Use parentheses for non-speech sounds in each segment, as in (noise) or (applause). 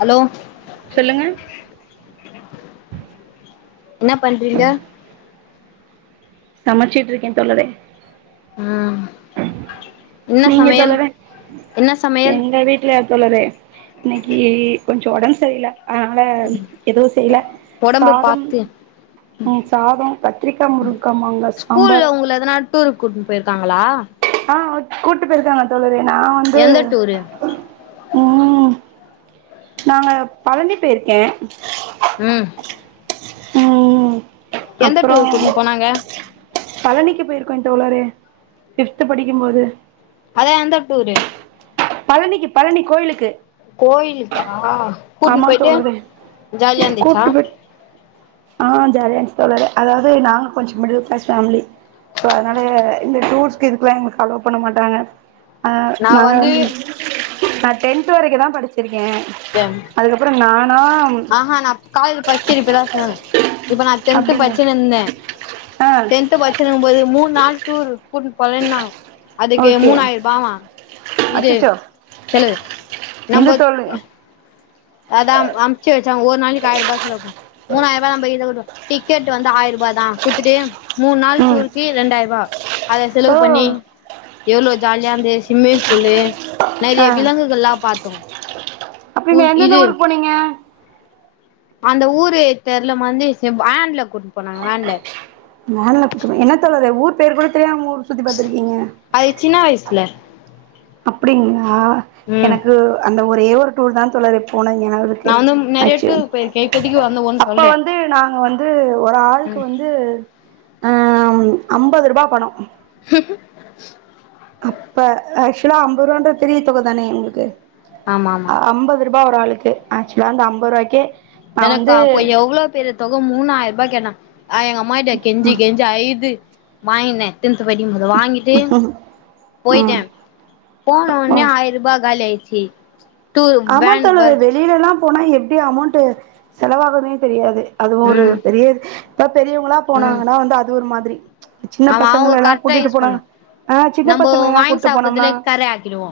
Hello சொல்லுங்க என்ன பண்றீங்க சமைச்சிட்ருக்கே தோழரே ம் என்ன நீங்க சமையல் தோழரே என்ன சமையல் எங்க வீட்ல தோழரே இன்னக்கி கொஞ்ச ஒடம்பு சரியில்ல அதனால எதுவு செய்ல ஒடம்பு சாதம் பாத்து ம் சாதோ கத்திரிக்கா முருங்க்கா மாங்கா சாம்பார் ஸ்கூல்ல உங்கள எதனா டூருக்கு கூட்னு போயிருக்காங்களா? ஆ கூட்டு போயிருக்காங்க தோழரே நா வந்து எந்த டூரு? ம் நாங்க பழனி போயிருக்கே ம் ம் எந்த அப்றோ டூருக்கு கூட்னு போனாங்க? பழனிக்கு போயிருக்கோ தோழரே ஃபிப்த் படிக்கும் போது அதா எந்த டூரு? பழனிக்கு பழனி கோயிலுக்கு கோயிலுக்கா கூட்னு ஆமா போயிட்டு தோழரே ஜாலியா இருந்திச்சா? கூட்டு போய் ஆ ஜாலியாஇருந்துச்சு தோழரே அதாவது நாங்க கொஞ்ச மிடில் கிளாஸ் ஃபேமிலி. சோ அதனால இந்த டூர்ஸ்க்கு இதுக்குல்லா எங்களுக்கு அலோவ் பண்ண மாட்டாங்க. ஆ நா நா டென்த்து வரைக்குதா படிச்சிரு க்கே அதுக்கப்புறோ நானா ஆஹா நா காலேஜ்ல ஃபஸ்ட் இயரு இப்பதா சேந்தே இப்ப நா டென்த்து அப்டிங்க பட்ச்சினு இருந்தே ஆ டென்த்து பட்ச்சினு இருக்கும் போது மூணு நாள் டூரு கூட்னு போறேனாங்க அதுக்கு ஓகே மூணாயர்ருபாவா இது அச்சச்சோ செலவு எந்த நம்போ தோழி அதாம் அம்ச்சு வச்சே ஒ ரு நாளைக்கி ஆயர்ருபா செலவு பண் மூணாயர்ருபா நம்பகிட்ட (unintelligible) அ டிக்கெட் வந்து ஆயர்ருபாதா குட்த்துட்டு மூணு நாள் ம் டூருக்கு ரெண்டாயர்ருவா அத ஓ செலவு பண்ணி எவ்ளோ ஜாலியா இருந்துது ஸ்விம்மிங் பூலு நறைய ஆ விலங்குகள்லா பாத்தோ புல் ந்தெந்த இது ஊருக்கு போனீங்க? அந்த ஊரு தெர்லமா வந்து செ வேன்ல கூட்டு போனாங்க வேன்ல வேன்ல கூட்டு போனாங்க என்ன தோழரே ஊர் பேர் கூட தெரியாம ஊர் சுத்தி பாத்துருக்கீங்க அது சின்ன வயசுல அப்டிங்ளா ஆ ம் எனக்கு அந்த ஒரே ஒரு டூர்தா தோழரே போனது நெனவு இருக்கு நா வந்து நெறைய ஆக்சலா டூர் போயிருக்கே இப்பதைக்கு வந்து ஒன்னு அப்போ சொல்றே வந்து நாங்க வந்து ஒரு ஆளுக்கு ம் வந்து அம் அம்பது ரூபா பணோ (unintelligible) அப்ப ஆக்சுவலா அம்பது ரூவான்றது பெரிய தொகைதானே உங்களுக்கு ஆமா ஆமா அ அம்பது ருபா ஒரு ஆளுக்கு க்கு ஆக்சுவலா அந்த அம்பது ரூபாய்க்கே நா எனக்கா வந்து அப்போ எவ்ளோ பெரிய தொக மூணாயர்ருபா கேட்டாங்க ஆ எங்க அம்மாகிட்ட கெஞ்சி கெஞ்சி அய்து வாங்கினே டென்த்து படிக்கும் போது வாங்கிட்டு போயிட்டே ம் போன உடனே ஓ ஆயர்ருபா காலி ஆயிச் சி ஆமா தோழரே வெளில எல்லா போனா எப்டி அமௌண்ட்டு செலவாகுதுனே தெரியாது அதுவு ஒரு ம் பெரிய இது ஆ பெரியவங்களா ம் போனாங்கன்னா வந்து அது ஒரு மாதிரி சின்ன ஆமா அவங்க பசங்கலெல்லா கரெக்டா கூட்டிட்டு யூஸ் பண்ண போனாங் ஆ சின்ன நம்ம பசங்கேய வாங்கி கூட்டிட்டு போனோம்னா சாப்பிடுறதுலே கரை ஆக்கிடுவோ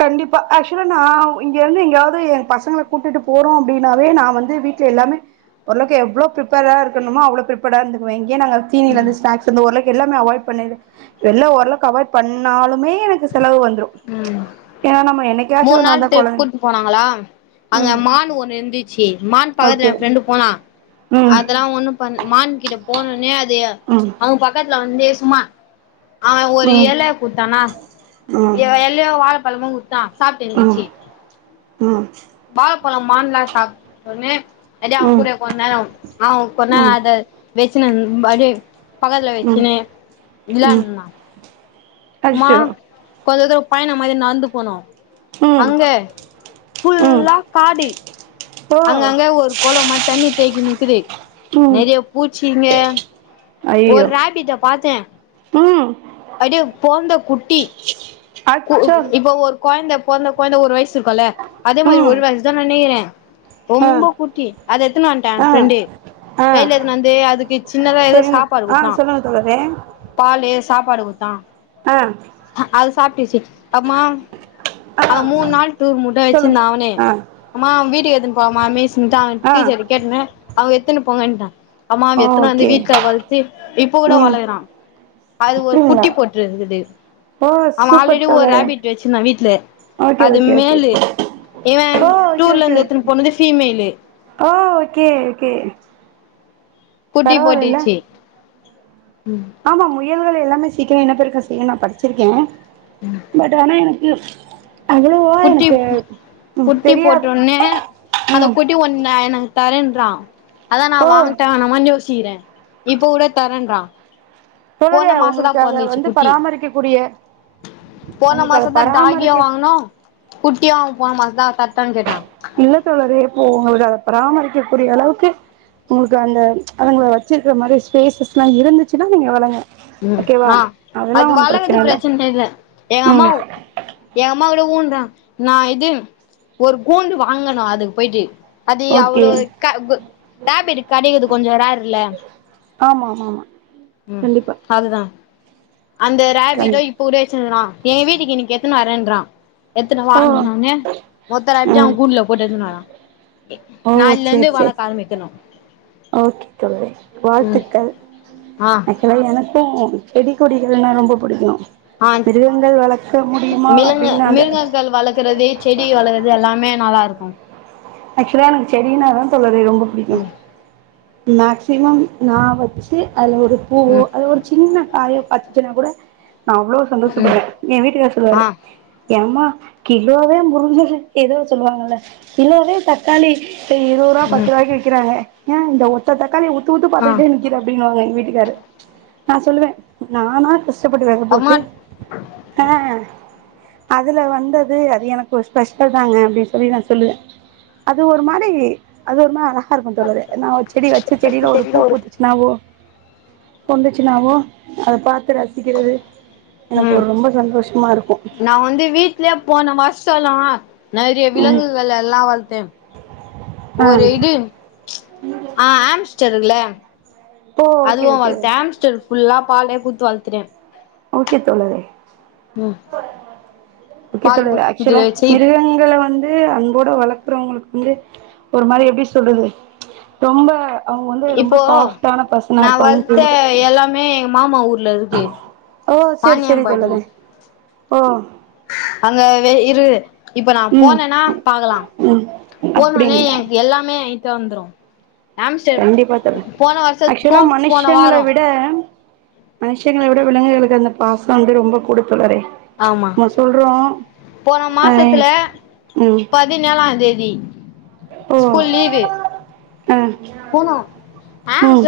கண்டிப்பா ஆக்ஷ் சுலா நா இங்க இருந்து எங்காவது எங்க பசங்கள கூட்டிட்டு போறோ அப்பிடின்னாவே நா வந்து வீட்ல எல்லாமே பொரளக்கு எவ்ளோ பிரிப்பேரா இருக்கணுமோ அவ்வளோ பிரிப்பேர்டா இருந்துக்குவே ஏ நாங்க ம் சீனிலந்து ஸ்னாக்ஸ்லந்து ஒருலக் எல்லாமே அவாய்ட் பண்ணது எல்லா ஓரளவுக்கு அவாய்ட் பண்ணாலுமே எனக்குஸ் செலவு வந்துரு ம் ஏன்னா நம்ப என்னைக் மூணு நாள் டிரிப் கூட்டு போனாங்களா அங்க ம் மான் ஒண்ணு இருந்துச்சி மான் பக்கத்துல ஓகே ஏ ஃப்ரெண்டு போனா ம் அதெல்லா ஒண்ணு பண் மான்கிட்ட போனொனே அது தயா ம் அவுங்க பக்கத் ல்ல வந்தே சும்மா ஆ ம் ஒரு ம் ஏழ கூத்தானா ம் இவ எல்யோ வா பழமுங்கு த்தா சாப்பிட்டு ம் இருந்துச்சி வாழபழம் மான்லா சாப்பிட்ன்னே அடியே அவுங்க ம் கூட கொந்நேரவு அவுங்க ம் கொன்நேரோ அத ம் வெச்சுன (unintelligible) பக்கத்துல வச்சுன்னே விளானுந்தா அர்ஷோ கொஞ்ச தூரோ பயணோ மாரி நந்து போனோ ம் அங்க ம் ஃபுல்லா காடு ஓ அங்கங்க ஒரு கொளம் மா தண்ணி தேக்கி நிக்குது ம் நெறைய பூச்சிங்க ஒரு ஐயோ ரெபிட்டோ பாத்தே ம் அடியோ போந்த குட்டி கு அச்சோ இப்ப ஒரு கொயந்த பொறந்த கொயந்த ஒரு வயசு ச்ருக்கல அதே மாரி ம் ஒரு வயசுதா நெனைக்கிறே ஆ ரொம்ப குட்டி அத எத்துனு வந்துட்டே ஆ ஃப்ரெண்டு ஆ கைல எத்துன வந்து அதுக்கு சின்னதா எதவு சரிங்க ஆ சாப்பாடுக்குத்தா சொல்லுங்க தோழரே பாலு சாப்பாடு குத்தா அ சாப்டிசி அம்மா ஆ அவ மூணு நாள் டூர் முட்டா சொல்லுங்க வச்சிருந்த அவனே ஆ அம்மா வீட்டுக்கு எத்து போவமா மேஸ்ன்ட்டு அவ ஆ டீச்சரு கேட்னு அவங்க எத்துணு போங்கன்ட்டா ஆமா அவ எத்துனு வந்து ஓகே வீட்ல வள்த்து இப்ப கூட ம் வளக்கறா அது ஒரு அப்டிங்களா குட்டி போட்ருந்துது ஓ அவ சூப்பர் ஆல்ரெடி ஒரு தோழரே ரேபிட் வச்சிருந்தா வீட்ல ஓகே அது ஓகே ஓகே மேலு இவே ஓ ஓகே டூர்ல ஓகே இருந்து எடுத்துனு ஓகே போனது ஃபீமேலு ஓ ஓகே ஓகே குட்டி பரவாயில்லல்ல போட்டுச்சு ஆமா மு யல்கள் எல்லாமே சீக்கிரோ இனப்பெருக்கோ செய்யுன்னு நா படிச்சிருக்கே பட் ஆனா எனக் எ குட்டி குட்டி போட்ட தெரியாது உட்னே அத ம் குட்டி ஒன்ன எனக்கு தரேன்றா அதா நா ஓ வாங்கட்டா வேணாமான் யோசிக்கிறே இப்ப கூட தரேன்றா தோழரே போன மாசந்தா உங்களுக்கு அத பொறந்துச்சு வந்து குட்டி பராமரிக்க கூடிய போன உங்களுக்கு அத மாசந்தா டாகியு பராமரிக்க வாங்குனோ குட்டியு அ வ மா அதா தரட்டானு கேட்டா ப்போ உங்களுக்கு அத பராமரிக்கக்கூடிய அளவுக்கு உங்களுக்கு அந்த அதுங்கள வச்சிருக்கிற மாரி ஸ்பேசஸ்லா இருந்துச்சுன்னா நீங்க வளங்க ம் ஓகேவா ஆ அது வளர்றது பிரச்சன இல்ல எங்க ம் அம்மாவ் எங்க அம்மாவோட ஊண் தா நா இது ஒரு கூண்டு வாங்குனோ அதுக்கு போயிட்டு அது ஓகே அவ்ளோ க கொ ரேபிட்டுக்கு கெடைக்கிறது கொஞ்சோ ரேர் இல்ல ஆமா ஆமா ஆமா ம் கண்டிப்பா அதுதா அந்த ரேபிட்டு கண் இப்ப கூட வச்சினு இருக்கறா ஏன் வீட்டுக்கு இன்னக்கி எட்த்துனு வரேன் றா எத்துனு ஓ வான்னவுன்னே ஒத்த (unintelligible) அவ ம் கூண்டுல போட்டு எடுத்துனு வரா ஓ நாள்ல சேரி இருந்து சேரி வழக்க ஆரம்பிக்கணு ஓகே தோழரே ம் வாழ்த்துக்கள் ஆ அப்றோ எனக் கு செடிகொடிகள்னா ரொம்ப புடிக்கு ஆ மிருகங்கள் வளக்க முடியுமா மிலங்க அப்டின்னு அந்த மிருகங்கள் வளக்கறது செடி வளக்கறது எல்லாமே நல்லா இருக்கு ஆக்சுவலா நமக்கு செடின்னாதா தோழர் வே ரொம்ப புடிக்கு ம் ன்னாக்ஸ் சிவம் நா வச்சி அதில ஒரு பூவோ ம் அத ஒரு சின்ன காயோ அச்சிச்சனா கூட நா அவ்ளோ ம் சந்தோஷப்படுவே ஏ வீட்டுக்கார் சொல்லுவாரு ஆ ஏம்மா கிலோவே முருங்க ஏதோ சொல்லுவாங்கல்ல கிலோவே தக்காளி இரு ரூவா பத்து ம் ரூவாய்க்கு விக்கிறாங்க ஏ இந்த ஒத்த தக்காளி உ உத்து உத்து ஆ பாத்ட்டே நிக்கிற அப்பிடின்னுவாங்க எங்க வீ க்கிகாரு நா சொல்லுவே நானாஸ் ச்சப்பட்டு வேக போட்டு அம்மா ஆ அதுல வந்தது அது எனக்கு ஒரு ஸ்பெஷல் தாங்க அப்பிடின் சொல்லி நா சொல்லுவே அது ஒரு மாரி அது ஒரு மா த்தாருக்கு தோழரே நா ஒரு செடி வச்ச செடியில ஒரு பூ பூத்துச்சுன்னாவோ பொண்டுச்சுனாவோ அத பாத்து ரசிக்கிறது எனக்கு ம் ஒரு ரொம்ப சந்தோஷமா இருக் நா வந்து வீட்லியே போன வாஸ் ச்சால்லு நெறைய ம் விலங்குகள் எல்லா வழத்தே ஆ ஒரு இடு ஆ ஆம்ஸ்டருகுல ஓ ஓகே அதுவு ஓகே வாழத ஆம்ஸ்டர் ஃபுல்லா பாலே கூடுத்து வளத்துட்டே ஓகே தோழரே ம் ஓகே பால் தோழரே அக்சுலா இதுல வச்சு மிருகங்கல வந் து அன்போட வளக்குறவங்களுக்கு வந்து ஒரு மாரி எப்பிடி சொல்றது ரொம்ப அவுங்க வந்து ரொம்ப இப்போ சாஃப்ட்டான பர்சனா நா இருப்பாங்கன்னு வளத்த கேள்விபட்டிருக்கே எல்லாமே எங்க மாமா ஊர் ஓ சேர் செரி தோழரே ஓ அங்க வே இரு இப்ப நா‌ ம் போனேன்னா பாக்கலா ம் போனோன்னே அப்டிங்களா எனக் எல்லாமே இ த்தாந்ரு கண்டிப்பா தோழி‌ ஆக்ச்வலா போன மனுஷங்ள வாரோ விட மனுஷங்கள விட விலங்குகளுக்கு அந்த பாசொ வந்து ரொம்ப குடு ஆமா போன ஆ மாசத்துல ம் பதினேழாந் தேதி ஓ ஸ்கூல் லீவு ஆ ம்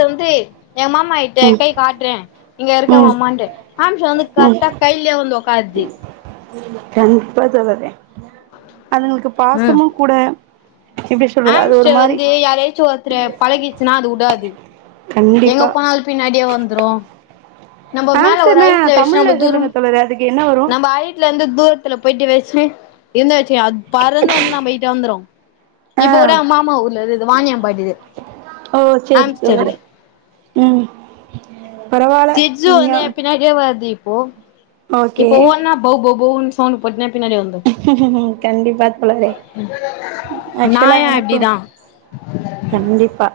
எ மாமா கிட்ட ம் கை காட்றே இங்க இருக்கெ ம் மாமான்ட்டு ஆம்ஸ்டர் வந்து ம் கரெக்டா கைலயே வந்து ஒக்காருது கண்டிப்பா தோழரே அதுங்ளுக்கு ம் பாசமு கூட எப்டி சொல்றது அது ஒரு ஆம்ஸ்டர் மாரி வந்து யாரயாச்சு ஒருத்தர பழகிருச்சுனா அது வுடாது எங்க கண்டிப்பா போனால் பின்னாடியே வந்துரு நம்ம மேல ஒரு ஹாம்ஸ்டர்னா‌ ஹைட்ல வச்சு தமிழ்ல நம்ம சொல்லுங்க தூரம் தோழரே அதுக்கு என்ன வரு நம்ம ஹைட்ல இருந்து தூரத்துல போயிட்டு வச்சே என்னா ச்சு அத் பறந்து வந்து நம்ம கிட்ட வந்துரு ஆ இப்போ கூட மாமா ஊர்ல இருந்துது வாணியம்பாடிது ஓ சேரி ஆம்ஸ்டரு தோழரே ம் பரவால்ல சிஜ்ஜு நீங்க ஒட்னே எ பின்னாடியே வருது இப் போ ஓகே இப்போ ஒவ்வொன்னா பௌ பௌ பௌன் சவுண்டு போட்னே கண்டிப்பா தோழரே ஆக்சுவலா நாயு எனக்கு அப்டிதா கண்டிப்பா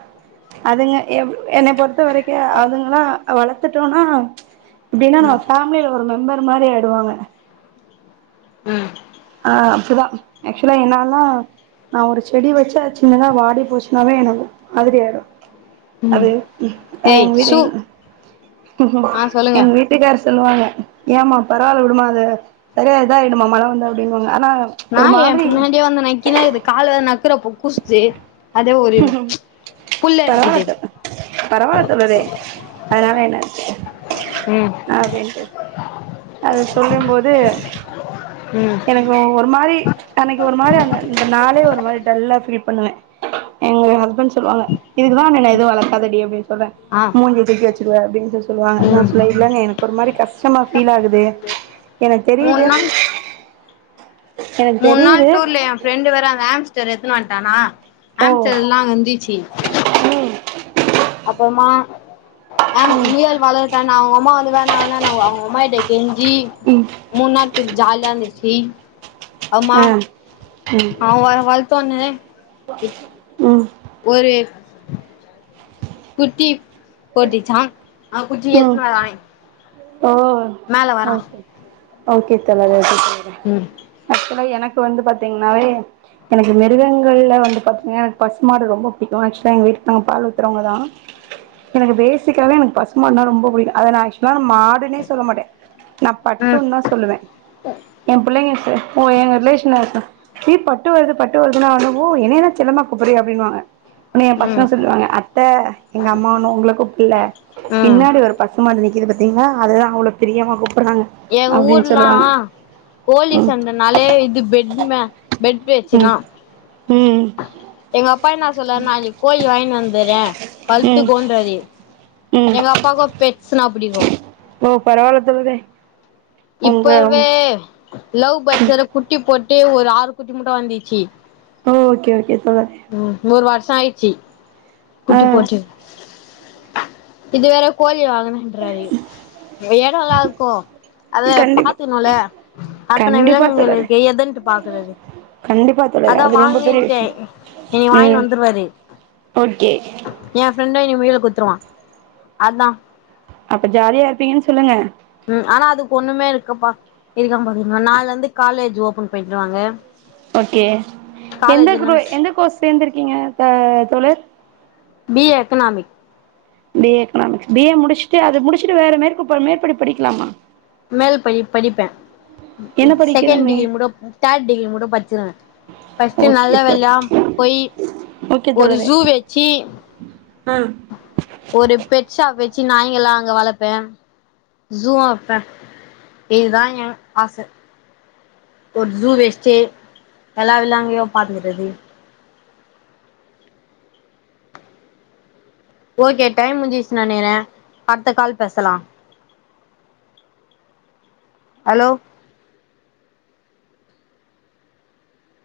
அதுங்க எ என்ன பொறு த்த வரைக்கு அதுங்லா வளத்துட்டோனா எப்பிடினா நம்ம ம் ஃபேமிலில ஒரு மெம்பர் ம் மாரி ஆய்டுவாங்க ம் ஆ அப்பிடிதா ஆக்சுவலா என்னல்லா நா ஒரு செடி வச்ச சின்னதா வாடி போச்சின்னாவே எனக்கு மாதிரி ஆயிடு ம் அது ஆ ஏய் எங்க வீட்டு சு ம்ம் ஆ சொல்லுங்க எங்க வீட்டுக்கார்ஸ் சொல்லுவாங்க ஏமா பரவாயிலவுடுமா அத சேரியா இத ஆயிடுமா மழ வந்தா செய்வாங்க நாய் ஏ பின்னாடியே வந்து நைக்கினேக்குது கால வேற நக் இக்குற குக்சு ஜே பரவால்ல தோ பரவாயில்ல தோழரே அதனால என்னருக்கு ம் அப்பிடின்ட்டு அது சொல்லு போது ம் எனக்கு ஒ ஒரு மாரி எனக்கு ஒரு மாரி அந்த அந்த நாளே ஒரு மாரி டல்லா ஃபீல் பண்ணுவே எங்க ஹஸ்பண்ட்ஸ் சொல்லுவாங்க இதுக்குதா உன்ன எது வளர்க்காதடி அப்பிடின் சொல்றே ஆ மூஞ்ச தூக்கி வச் எதுவா (unintelligible) சொல்லுவாங்க நா ம் சொல்ல இல்ங்க எனக்கு ஒரு மாரி கஷ்டமா ஃபீல் ஆகுது எனக்கு தெரியுது எனக்கு மூணு நாள் தெரியுது டூர்ல என் ஃப்ரெண்டு வற எத்தன வன்ட்டானா ஓ அமிச்சதெல்லாம் கந்திச்சி ம் அப்புறமா ஆ ம் முயல் வளதான அவங்க அம்மா வ இவாஅவனாங்க அவங்கம்மாிட்டே ஜி ம் முன்னா ஜாலி இருச்சு ஆவ ஆ ம் தோன்னே ம் ஒரு குட்டி போட்டிச்சான் ஆ குட்டி ம் எத்தன்னு வராங்க ஓ ஓகே ஓகே தலைவர் ம் ஆக்சுவலா எனக் எனக்கு வந்து பாத்தீங்கன்னாவே எனக்கு மிருகங்கள்ல வந்து பாத்தீங்கன்னா எனக்கு பசுமாடு ரொம்ப பிடிக்கும் ஆக்சுவலா எங்க வீட்காவுங்க பால் ஊத்துறவங்க தான் எனக்கு பேசிக்காவவே எனக்கு பசுமாடுனா ரொம்ப பிடிக்கும் அதை நான் ஆக்சுவலா நான் மாடுனே சொல்ல மாட்டேன் நான் ம் பட்டுன்னா சொல்லுவேன் என் பிள்ளைங்க ஓ எங்க ரிலேஷன் ஏய் பட்டு வருது பட்டு வருதுன்னு ஆடவும் என்னன்ன செல்லமா கூப்பிடுறியா அப்படின்னுவாங்க உன்ன என் பசங்க ம் சொல்லுவாங்க அத்தை எங்க அம்மா ஒன்னும் உங்கள கூப்பள்ள ம் பின்னாடி ஒரு பசுமாடு நிக்குது பா பின்ன அதுதான் அவ்ளோ பிரியமா கூப்டு எங்க ஊர்ல்லாம் கோழி ம் சண்டைனாலே இது பெட்ம பெட் ம் வெச்சுனா ம் பா என்ன சொல்லுவாருனா கோழி வாங்கிட்டு வந்தறேன் வளத்து ம் கோன்றாரு ம் எங்க அப்பாக்கு பெட்ஸ்னா புடிக்கும் ஓ பரவாயில்ல தோழரே உங்க ஓ இப்பவே லவ் பர்ட்ஸ் வேற குட்டி போட் டு ஒரு ஆறு குட்டி முட்டும் வந்துச்சு ஓகே ஓகே தோழரே சாய்ச்சி ஆ குட்டி போட்டு இது வேற கோழி வாங்கனும்ன்றாரு இதுவே நல்லாருக்கும் அத கண்டிப்பா பாத்துனும்ல அத்தன கண்டிப்பா விலங்குகள் தோழரே இருக்கு எதன்ட்டு பாக்குறது கண்டிப்பா தோழரே அதான் அது ரொம்ப பெரிய வாங்குன்டே விஷயம் இனி வாங்கின்னு ம் வந்துருவாரு ஓகே என் ஃப்ரெண்டு வெயில குத்ருவான் அதான் அப்ப ஜாலியாருப்பீங்கன்னு சொல்லுங்க ம் ஆனா அதுக்கு ஒன்னுமே இருக்கப்பா இருக்கான்பாரு நாள்லருந்து காலேஜ் ஓபன் பண்ருவாங்க ஓகே எந்த க்ரு எந்த கோஸ் சேந்திருக்கீங்க தோழர் B A economic B A economics B A முடிச்ட்டு அது முடிச்சுட்டு வேற மேற்க் மேற்படிப்பு படிக்கலாமா மேல்பயி படிப்பேன் என்ன செகண்ட் படிக்கிறமே டிகி முட தேர்ட் டிகிரி முடப் பச் ஃபர்ஸ்டு நல்ல ஓகே வேல்லாம் தோழர் போயி ஓகே ஒரு தோழரே ஜூ வச்சி ஆ ஒரு பெட்சா வெச் ச்சு நாயிங்கல்லா அங்க வளப்பே ஜூவு வப்பே இதுதா எ ஆச ஒரு ஜு வச்ட்டு எல்லாதுல அங்யே பாத்துகுறது ஓகே டைம் முஞ்சிச்சு நெனகிறே அட்த்த கால் பேசலா ஹலோ